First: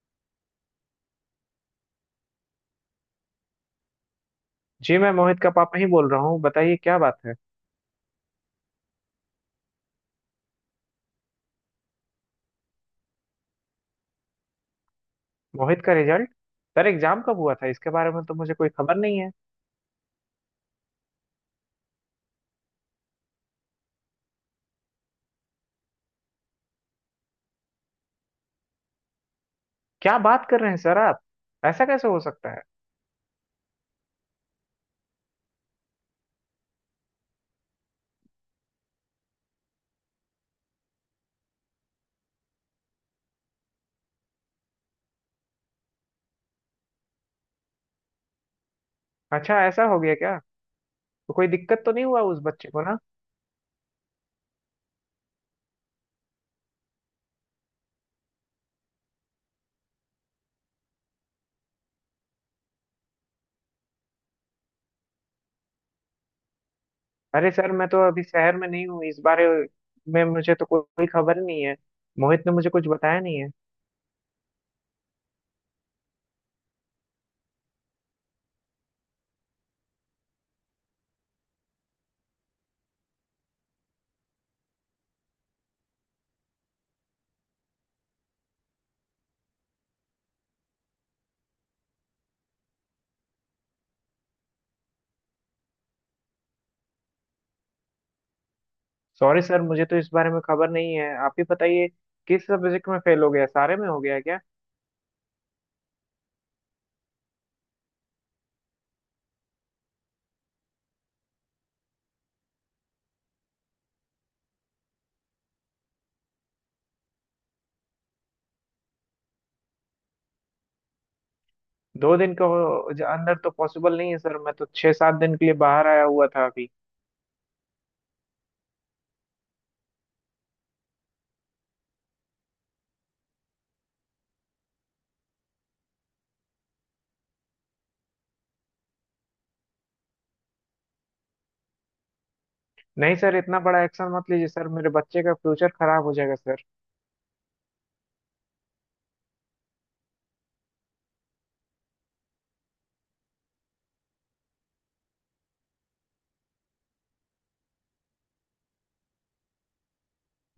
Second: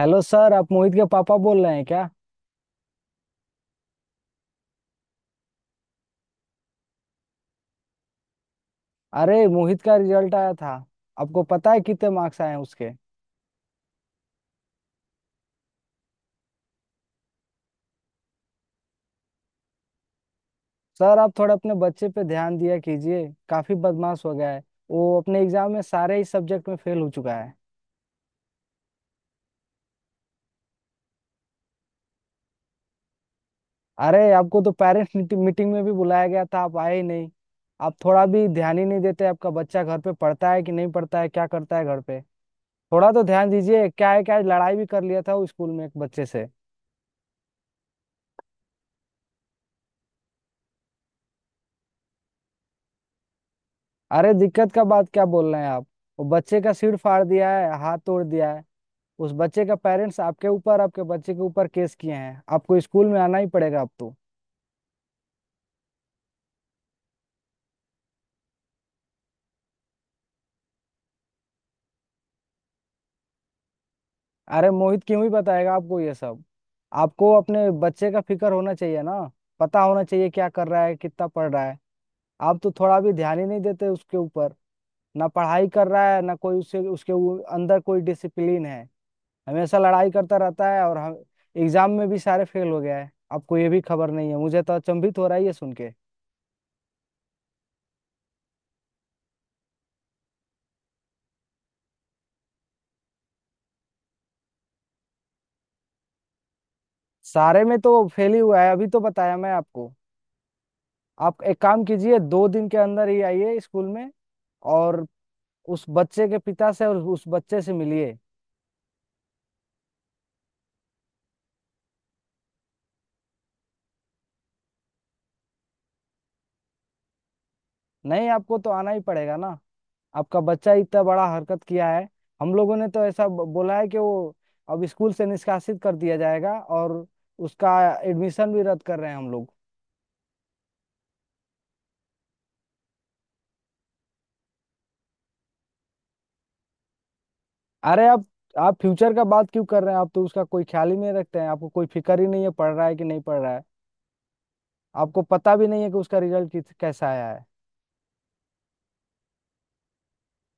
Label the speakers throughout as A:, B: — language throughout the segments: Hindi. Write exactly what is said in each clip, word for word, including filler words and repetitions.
A: हेलो सर, आप मोहित के पापा बोल रहे हैं क्या?
B: जी, मैं मोहित का पापा ही बोल रहा हूँ। बताइए क्या बात है?
A: अरे, मोहित का रिजल्ट आया था। आपको पता है कितने मार्क्स आए हैं उसके?
B: मोहित का रिजल्ट? सर एग्जाम कब हुआ था इसके बारे में तो मुझे कोई खबर नहीं है।
A: सर, आप थोड़ा अपने बच्चे पे ध्यान दिया कीजिए, काफी बदमाश हो गया है। वो अपने एग्जाम में सारे ही सब्जेक्ट में फेल हो चुका है।
B: क्या बात कर रहे हैं सर आप? ऐसा कैसे हो सकता है?
A: अरे, आपको तो पेरेंट्स मीटिंग में भी बुलाया गया था, आप आए ही नहीं। आप थोड़ा भी ध्यान ही नहीं देते। आपका बच्चा घर पे पढ़ता है कि नहीं पढ़ता है, क्या करता है घर पे? थोड़ा तो ध्यान दीजिए। क्या है क्या है, लड़ाई भी कर लिया था वो स्कूल में एक बच्चे से।
B: अच्छा ऐसा हो गया क्या? तो कोई दिक्कत तो नहीं हुआ उस बच्चे को ना?
A: अरे, दिक्कत का बात क्या बोल रहे हैं आप। वो बच्चे का सिर फाड़ दिया है, हाथ तोड़ दिया है। उस बच्चे का पेरेंट्स आपके ऊपर, आपके बच्चे के ऊपर केस किए हैं। आपको स्कूल में आना ही पड़ेगा अब तो।
B: अरे सर, मैं तो अभी शहर में नहीं हूँ। इस बारे में मुझे तो कोई कोई खबर नहीं है। मोहित ने मुझे कुछ बताया नहीं है।
A: अरे, मोहित क्यों ही बताएगा आपको ये सब। आपको अपने बच्चे का फिक्र होना चाहिए ना। पता होना चाहिए क्या कर रहा है, कितना पढ़ रहा है। आप तो थोड़ा भी ध्यान ही नहीं देते उसके ऊपर। ना पढ़ाई कर रहा है, ना कोई उसे उसके उ- अंदर कोई डिसिप्लिन है। हमेशा लड़ाई करता रहता है और हम एग्जाम में भी सारे फेल हो गया है। आपको ये भी खबर नहीं है, मुझे तो अचंभित हो रहा है ये सुन के।
B: सॉरी सर, मुझे तो इस बारे में खबर नहीं है। आप ही बताइए किस सब्जेक्ट में फेल हो गया? सारे में हो गया क्या?
A: सारे में तो फेल ही हुआ है, अभी तो बताया मैं आपको। आप एक काम कीजिए, दो दिन के अंदर ही आइए स्कूल में। और उस बच्चे के पिता से और उस बच्चे से मिलिए।
B: दो दिन के हो- अंदर तो पॉसिबल नहीं है सर। मैं तो छह सात दिन के लिए बाहर आया हुआ था अभी।
A: नहीं, आपको तो आना ही पड़ेगा ना। आपका बच्चा इतना बड़ा हरकत किया है। हम लोगों ने तो ऐसा ब- बोला है कि वो अब स्कूल से निष्कासित कर दिया जाएगा। और उसका एडमिशन भी रद्द कर रहे हैं हम लोग।
B: नहीं सर, इतना बड़ा एक्शन मत लीजिए सर। मेरे बच्चे का फ्यूचर खराब हो जाएगा सर।
A: अरे आप आप फ्यूचर का बात क्यों कर रहे हैं? आप तो उसका कोई ख्याल ही नहीं रखते हैं, आपको कोई फिक्र ही नहीं है, पढ़ रहा है कि नहीं पढ़ रहा है। आपको पता भी नहीं है कि उसका रिजल्ट किस कैसा आया है।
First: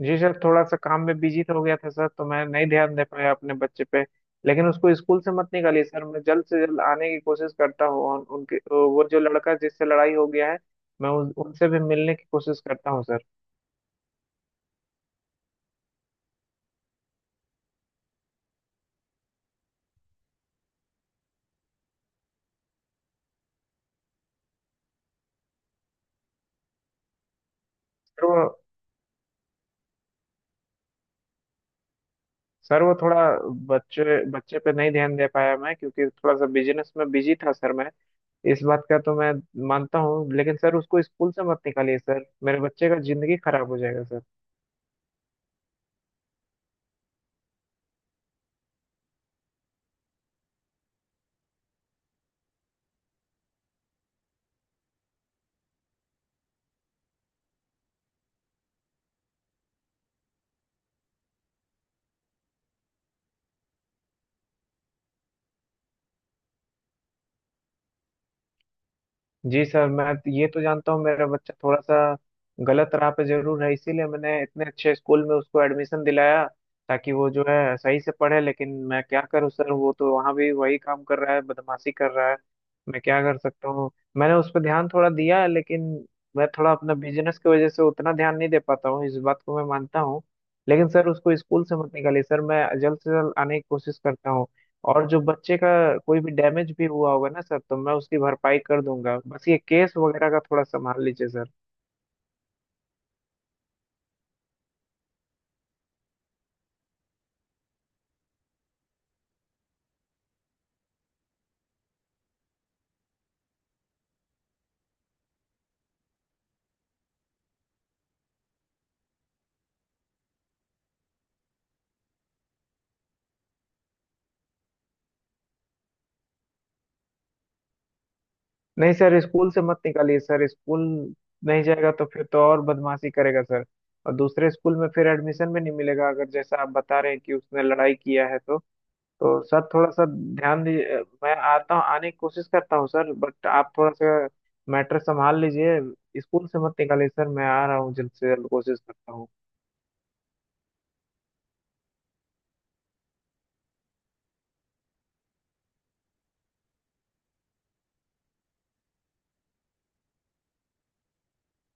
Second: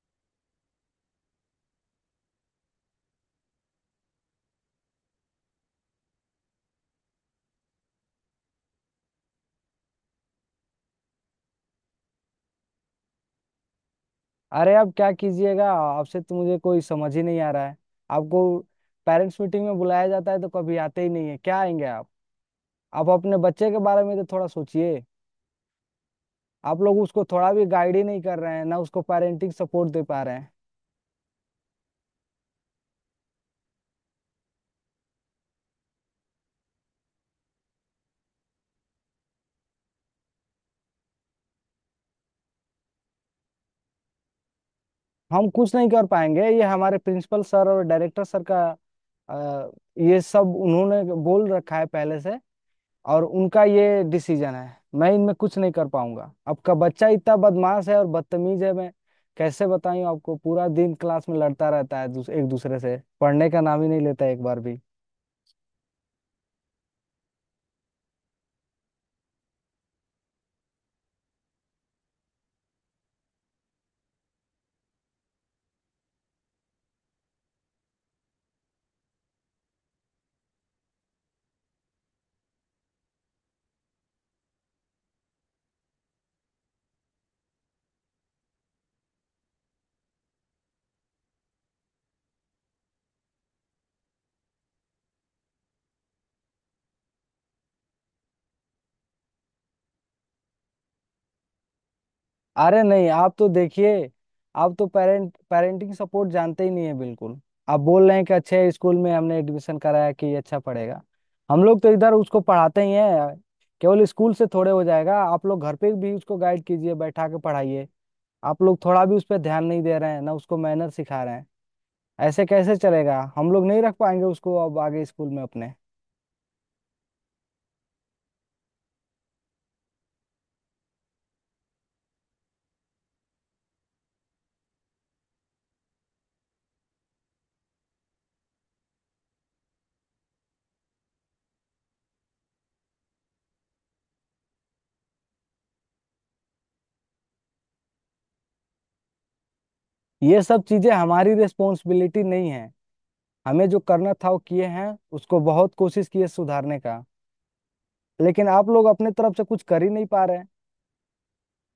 B: जी सर, थोड़ा सा काम में बिजी हो गया था सर, तो मैं नहीं ध्यान दे पाया अपने बच्चे पे। लेकिन उसको स्कूल से मत निकालिए सर। मैं जल्द से जल्द आने की कोशिश करता हूँ। और उनके तो वो जो लड़का जिससे लड़ाई हो गया है, मैं उन, उनसे भी मिलने की कोशिश करता हूँ सर।
A: अरे आप क्या कीजिएगा, आपसे तो मुझे कोई समझ ही नहीं आ रहा है। आपको पेरेंट्स मीटिंग में बुलाया जाता है तो कभी आते ही नहीं है, क्या आएंगे आप? आप अपने बच्चे के बारे में तो थोड़ा सोचिए। आप लोग उसको थोड़ा भी गाइड ही नहीं
B: सर वो
A: कर रहे हैं, ना उसको पेरेंटिंग सपोर्ट दे पा रहे हैं।
B: सर वो थोड़ा बच्चे बच्चे पे नहीं ध्यान दे पाया मैं, क्योंकि थोड़ा सा बिजनेस में बिजी था सर मैं। इस बात का तो मैं मानता हूँ। लेकिन सर उसको स्कूल से मत निकालिए सर। मेरे बच्चे का जिंदगी खराब हो जाएगा सर।
A: हम कुछ नहीं कर पाएंगे, ये हमारे प्रिंसिपल सर और डायरेक्टर सर का, अ, ये सब उन्होंने बोल रखा है पहले से। और उनका ये डिसीजन है, मैं इनमें कुछ नहीं कर पाऊंगा। आपका बच्चा इतना बदमाश है और बदतमीज है, मैं कैसे बताऊं आपको। पूरा दिन क्लास में लड़ता रहता है, दूस, एक दूसरे से पढ़ने का नाम ही नहीं लेता एक बार भी।
B: जी सर, मैं ये तो जानता हूँ मेरा बच्चा थोड़ा सा गलत राह पे जरूर है। इसीलिए मैंने इतने अच्छे स्कूल में उसको एडमिशन दिलाया ताकि वो जो है सही से पढ़े। लेकिन मैं क्या करूँ सर, वो तो वहाँ भी वही काम कर रहा है, बदमाशी कर रहा है। मैं क्या कर सकता हूँ? मैंने उस पर ध्यान थोड़ा दिया है, लेकिन मैं थोड़ा अपना बिजनेस की वजह से उतना ध्यान नहीं दे पाता हूँ। इस बात को मैं मानता हूँ। लेकिन सर उसको स्कूल से मत निकालिए सर। मैं जल्द से जल्द आने की कोशिश करता हूँ। और जो बच्चे का कोई भी डैमेज भी हुआ होगा ना सर, तो मैं उसकी भरपाई कर दूंगा। बस ये केस वगैरह का थोड़ा संभाल लीजिए सर।
A: अरे नहीं, आप तो देखिए, आप तो पेरेंट पेरेंटिंग सपोर्ट जानते ही नहीं है बिल्कुल। आप बोल रहे हैं कि अच्छे स्कूल में हमने एडमिशन कराया कि ये अच्छा पढ़ेगा। हम लोग तो इधर उसको पढ़ाते ही हैं, केवल स्कूल से थोड़े हो जाएगा। आप लोग घर पे भी उसको गाइड कीजिए, बैठा के पढ़ाइए। आप लोग थोड़ा भी उस पर ध्यान नहीं दे रहे हैं, ना उसको मैनर सिखा रहे हैं। ऐसे कैसे चलेगा, हम लोग नहीं रख पाएंगे उसको अब आगे स्कूल में अपने।
B: नहीं सर, स्कूल से मत निकालिए सर। स्कूल नहीं जाएगा तो फिर तो और बदमाशी करेगा सर। और दूसरे स्कूल में फिर एडमिशन भी नहीं मिलेगा अगर जैसा आप बता रहे हैं कि उसने लड़ाई किया है। तो तो सर थोड़ा सा ध्यान दीजिए। मैं आता हूँ, आने की कोशिश करता हूँ सर। बट आप थोड़ा सा मैटर संभाल लीजिए। स्कूल से मत निकालिए सर। मैं आ रहा हूँ, जल्द से जल्द कोशिश करता हूँ।
A: ये सब चीजें हमारी रिस्पॉन्सिबिलिटी नहीं है। हमें जो करना था वो किए हैं, उसको बहुत कोशिश की है सुधारने का। लेकिन आप लोग अपने तरफ से कुछ कर ही नहीं पा रहे हैं,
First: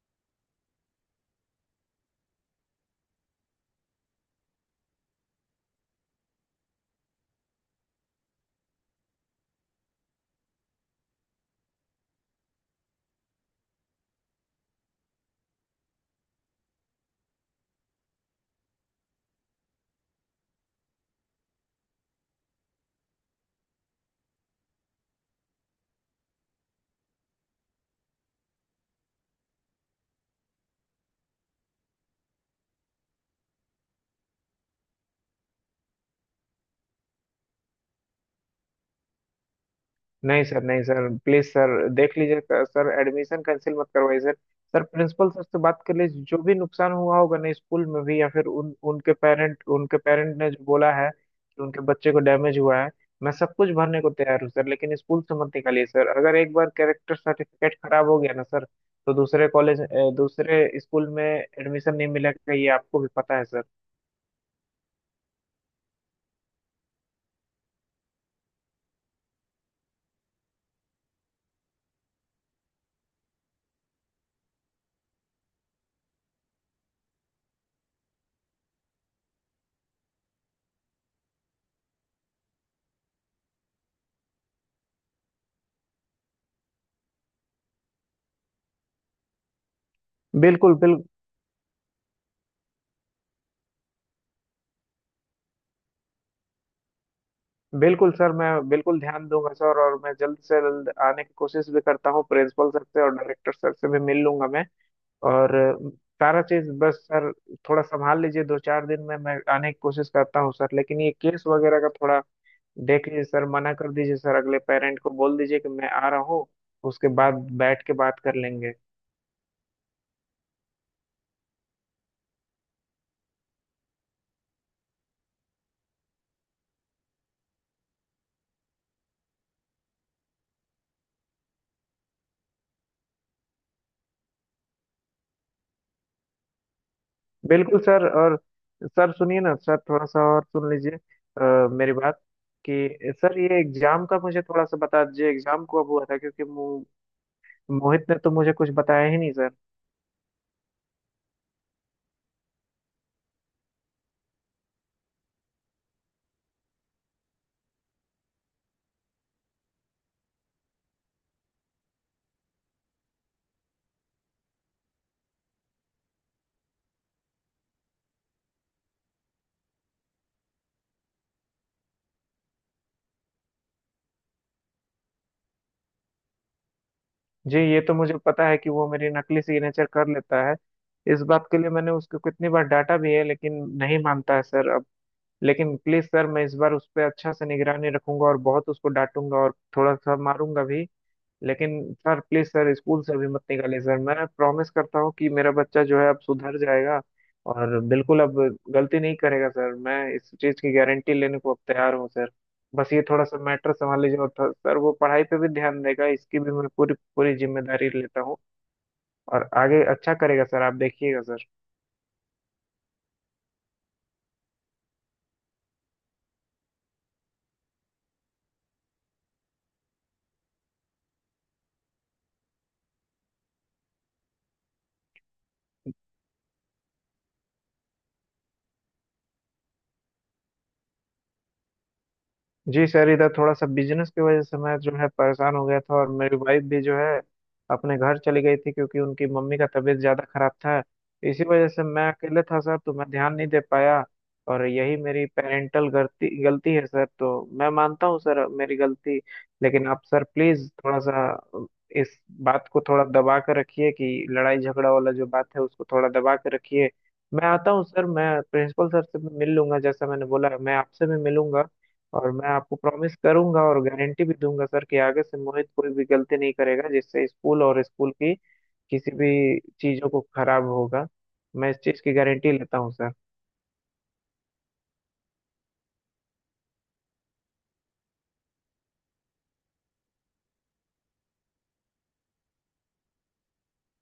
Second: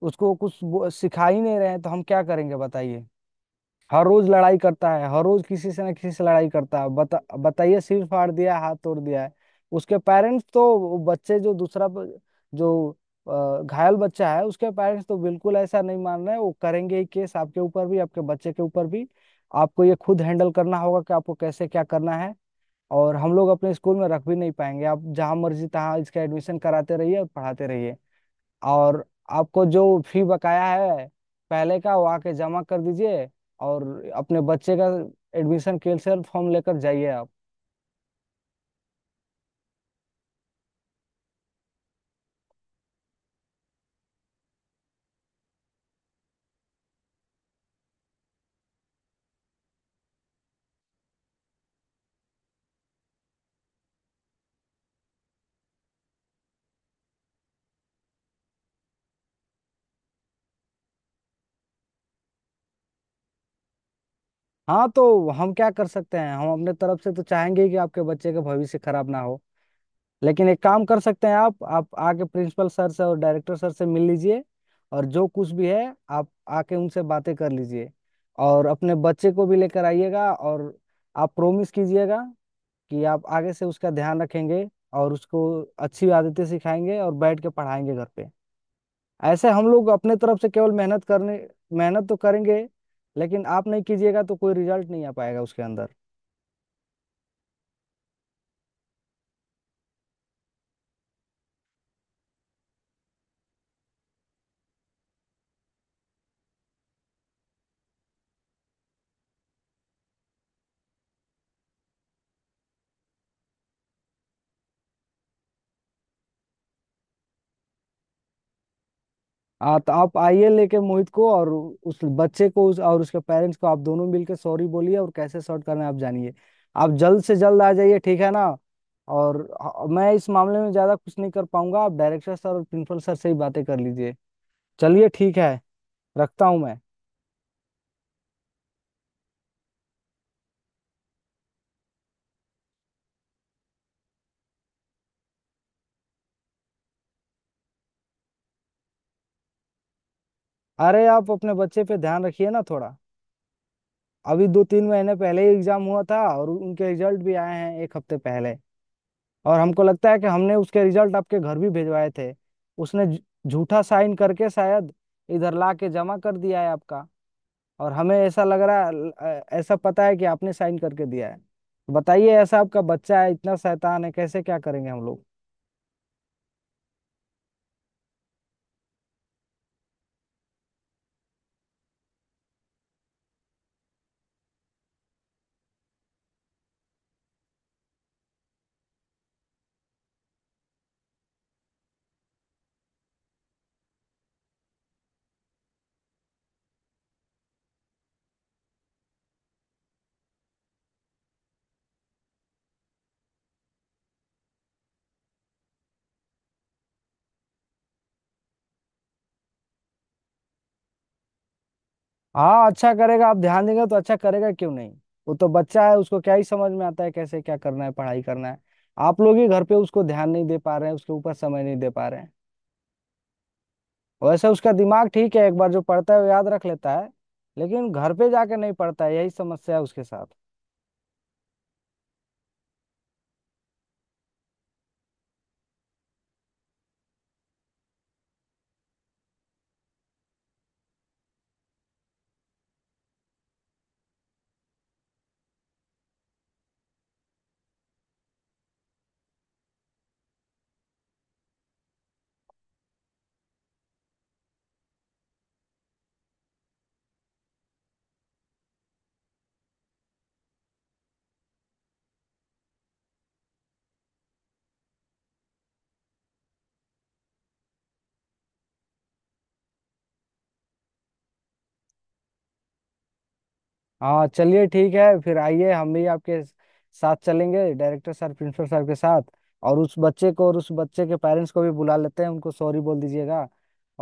A: उसको कुछ वो- सिखा ही नहीं रहे हैं, तो हम क्या करेंगे बताइए। हर रोज लड़ाई करता है, हर रोज किसी से ना किसी से लड़ाई करता है। बता बताइए, सिर फाड़ दिया है, हाथ तोड़ दिया है। उसके पेरेंट्स तो, वो बच्चे जो दूसरा ब- जो अ, घायल बच्चा है, उसके पेरेंट्स तो बिल्कुल ऐसा नहीं मान रहे हैं। वो करेंगे ही केस आपके ऊपर भी, आपके बच्चे के ऊपर भी। आपको ये खुद हैंडल करना होगा कि आपको कैसे क्या करना है। और हम लोग अपने स्कूल में रख भी नहीं पाएंगे। आप जहां मर्जी तहां इसका एडमिशन कराते रहिए और पढ़ाते रहिए। और आपको जो फी बकाया है पहले का, वो आके जमा कर दीजिए। और अपने बच्चे का एडमिशन कैंसिल फॉर्म लेकर जाइए आप।
B: नहीं सर, नहीं सर, प्लीज सर, देख लीजिए क- सर एडमिशन कैंसिल मत करवाइए सर। सर प्रिंसिपल सर से बात कर लीजिए। जो भी नुकसान हुआ होगा ना स्कूल में भी, या फिर उन उनके पेरेंट उनके पेरेंट ने जो बोला है कि उनके बच्चे को डैमेज हुआ है, मैं सब कुछ भरने को तैयार हूँ सर। लेकिन स्कूल से मत निकालिए सर। अगर एक बार कैरेक्टर सर्टिफिकेट खराब हो गया ना सर, तो दूसरे कॉलेज दूसरे स्कूल में एडमिशन नहीं मिलेगा। ये आपको भी पता है सर।
A: हाँ तो हम क्या कर सकते हैं, हम अपने तरफ से तो चाहेंगे ही कि आपके बच्चे का भविष्य खराब ना हो। लेकिन एक काम कर सकते हैं आप आप आके प्रिंसिपल सर से और डायरेक्टर सर से मिल लीजिए। और जो कुछ भी है, आप आके उनसे बातें कर लीजिए। और अपने बच्चे को भी लेकर आइएगा। और आप प्रोमिस कीजिएगा कि आप आगे से उसका ध्यान रखेंगे, और उसको अच्छी आदतें सिखाएंगे और बैठ के पढ़ाएंगे घर पे। ऐसे हम लोग अपने तरफ से केवल
B: बिल्कुल, बिल्कुल।
A: मेहनत करने, मेहनत तो करेंगे, लेकिन आप नहीं कीजिएगा तो कोई रिजल्ट नहीं आ पाएगा उसके अंदर।
B: बिल्कुल सर, मैं बिल्कुल ध्यान दूंगा सर। और मैं जल्द से जल्द आने की कोशिश भी करता हूँ। प्रिंसिपल सर से और डायरेक्टर सर से भी मिल लूंगा मैं। और अ, सारा चीज बस सर थोड़ा संभाल लीजिए। दो चार दिन में मैं आने की कोशिश करता हूँ सर। लेकिन ये केस वगैरह का थोड़ा देख लीजिए सर। मना कर दीजिए सर, अगले पेरेंट को बोल दीजिए कि मैं आ रहा हूँ। उसके बाद बैठ के बात कर लेंगे।
A: आ, तो आप आइए लेके मोहित को, और उस बच्चे को उस, और उसके पेरेंट्स को। आप दोनों मिलकर सॉरी बोलिए, और कैसे सॉर्ट करना है आप जानिए। आप जल्द से जल्द आ जाइए, ठीक है ना? और ह- मैं इस मामले में ज्यादा कुछ नहीं कर पाऊंगा, आप डायरेक्टर सर और प्रिंसिपल सर से ही बातें कर लीजिए। चलिए ठीक है, रखता हूँ मैं।
B: बिल्कुल सर। और सर सुनिए ना सर, थोड़ा सा और सुन लीजिए अ, मेरी बात कि सर ये एग्जाम का मुझे थोड़ा सा बता दीजिए। एग्जाम कब हुआ था? क्योंकि मो, मोहित ने तो मुझे कुछ बताया ही नहीं सर।
A: अरे, आप अपने बच्चे पे ध्यान रखिए ना थोड़ा। अभी दो तीन महीने पहले ही एग्जाम हुआ था, और उनके रिजल्ट भी आए हैं एक हफ्ते पहले। और हमको लगता है कि हमने उसके रिजल्ट आपके घर भी भिजवाए थे। उसने झ- झूठा साइन करके शायद इधर ला के जमा कर दिया है आपका। और हमें ऐसा लग रहा है ल- अ, ऐसा पता है कि आपने साइन करके दिया है। बताइए ऐसा, आपका बच्चा है इतना शैतान है, कैसे क्या करेंगे हम लोग।
B: जी, ये तो मुझे पता है कि वो मेरी नकली सिग्नेचर कर लेता है। इस बात के लिए मैंने उसको कितनी बार डांटा भी है, लेकिन नहीं मानता है सर अब। लेकिन प्लीज सर, मैं इस बार उस पर अच्छा से निगरानी रखूंगा, और बहुत उसको डांटूंगा और थोड़ा सा मारूंगा भी। लेकिन सर प्लीज सर, स्कूल से अभी मत निकालिए सर। मैं प्रॉमिस करता हूँ कि मेरा बच्चा जो है अब सुधर जाएगा, और बिल्कुल अब गलती नहीं करेगा सर। मैं इस चीज की गारंटी लेने को अब तैयार हूँ सर। बस ये थोड़ा सा मैटर संभाल लीजिए। और थ- सर वो पढ़ाई पे भी ध्यान देगा, इसकी भी मैं पूरी पूरी जिम्मेदारी लेता हूँ। और आगे अच्छा करेगा सर, आप देखिएगा सर।
A: हाँ, अच्छा करेगा, आप ध्यान देंगे तो अच्छा करेगा, क्यों नहीं। वो तो बच्चा है, उसको क्या ही समझ में आता है कैसे क्या करना है, पढ़ाई करना है। आप लोग ही घर पे उसको ध्यान नहीं दे पा रहे हैं, उसके ऊपर समय नहीं दे पा रहे हैं। वैसे उसका दिमाग ठीक है, एक बार जो पढ़ता है वो याद रख लेता है। लेकिन घर पे जाके नहीं पढ़ता है, यही समस्या है उसके साथ।
B: जी सर, इधर थोड़ा सा बिजनेस की वजह से मैं जो है परेशान हो गया था। और मेरी वाइफ भी जो है अपने घर चली गई थी, क्योंकि उनकी मम्मी का तबीयत ज़्यादा खराब था। इसी वजह से मैं अकेले था सर, तो मैं ध्यान नहीं दे पाया। और यही मेरी पेरेंटल गलती गलती है सर। तो मैं मानता हूँ सर, मेरी गलती। लेकिन आप सर प्लीज़ थोड़ा सा इस बात को थोड़ा दबा कर रखिए, कि लड़ाई झगड़ा वाला जो बात है, उसको थोड़ा दबा कर रखिए। मैं आता हूँ सर, मैं प्रिंसिपल सर से भी मिल लूंगा। जैसा मैंने बोला, मैं आपसे भी मिलूंगा। और मैं आपको प्रॉमिस करूंगा और गारंटी भी दूंगा सर कि आगे से मोहित कोई भी गलती नहीं करेगा जिससे स्कूल और स्कूल की किसी भी चीजों को खराब होगा। मैं इस चीज की गारंटी लेता हूँ सर।
A: हाँ चलिए ठीक है, फिर आइए, हम भी आपके साथ चलेंगे डायरेक्टर सर प्रिंसिपल सर के साथ। और उस बच्चे को और उस बच्चे के पेरेंट्स को भी बुला लेते हैं, उनको सॉरी बोल दीजिएगा।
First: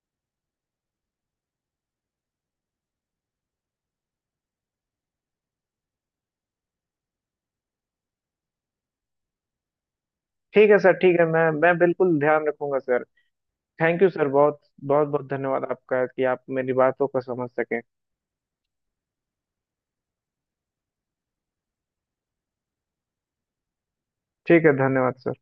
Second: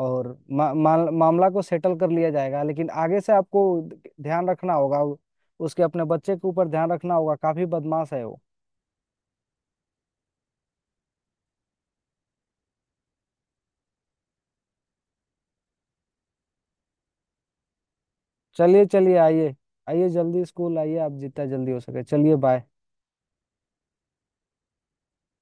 A: और मा, मा, मामला को सेटल कर लिया जाएगा। लेकिन आगे से आपको ध- ध्यान रखना होगा उ- उसके, अपने बच्चे के ऊपर ध्यान रखना होगा, काफी बदमाश है वो।
B: ठीक है सर, ठीक है। मैं मैं बिल्कुल ध्यान रखूंगा सर। थैंक यू सर, बहुत बहुत बहुत धन्यवाद आपका कि आप मेरी बातों को समझ सके।
A: चलिए चलिए, आइए आइए जल्दी, स्कूल आइए आप जितना जल्दी हो सके। चलिए, बाय।
B: ठीक है, धन्यवाद सर।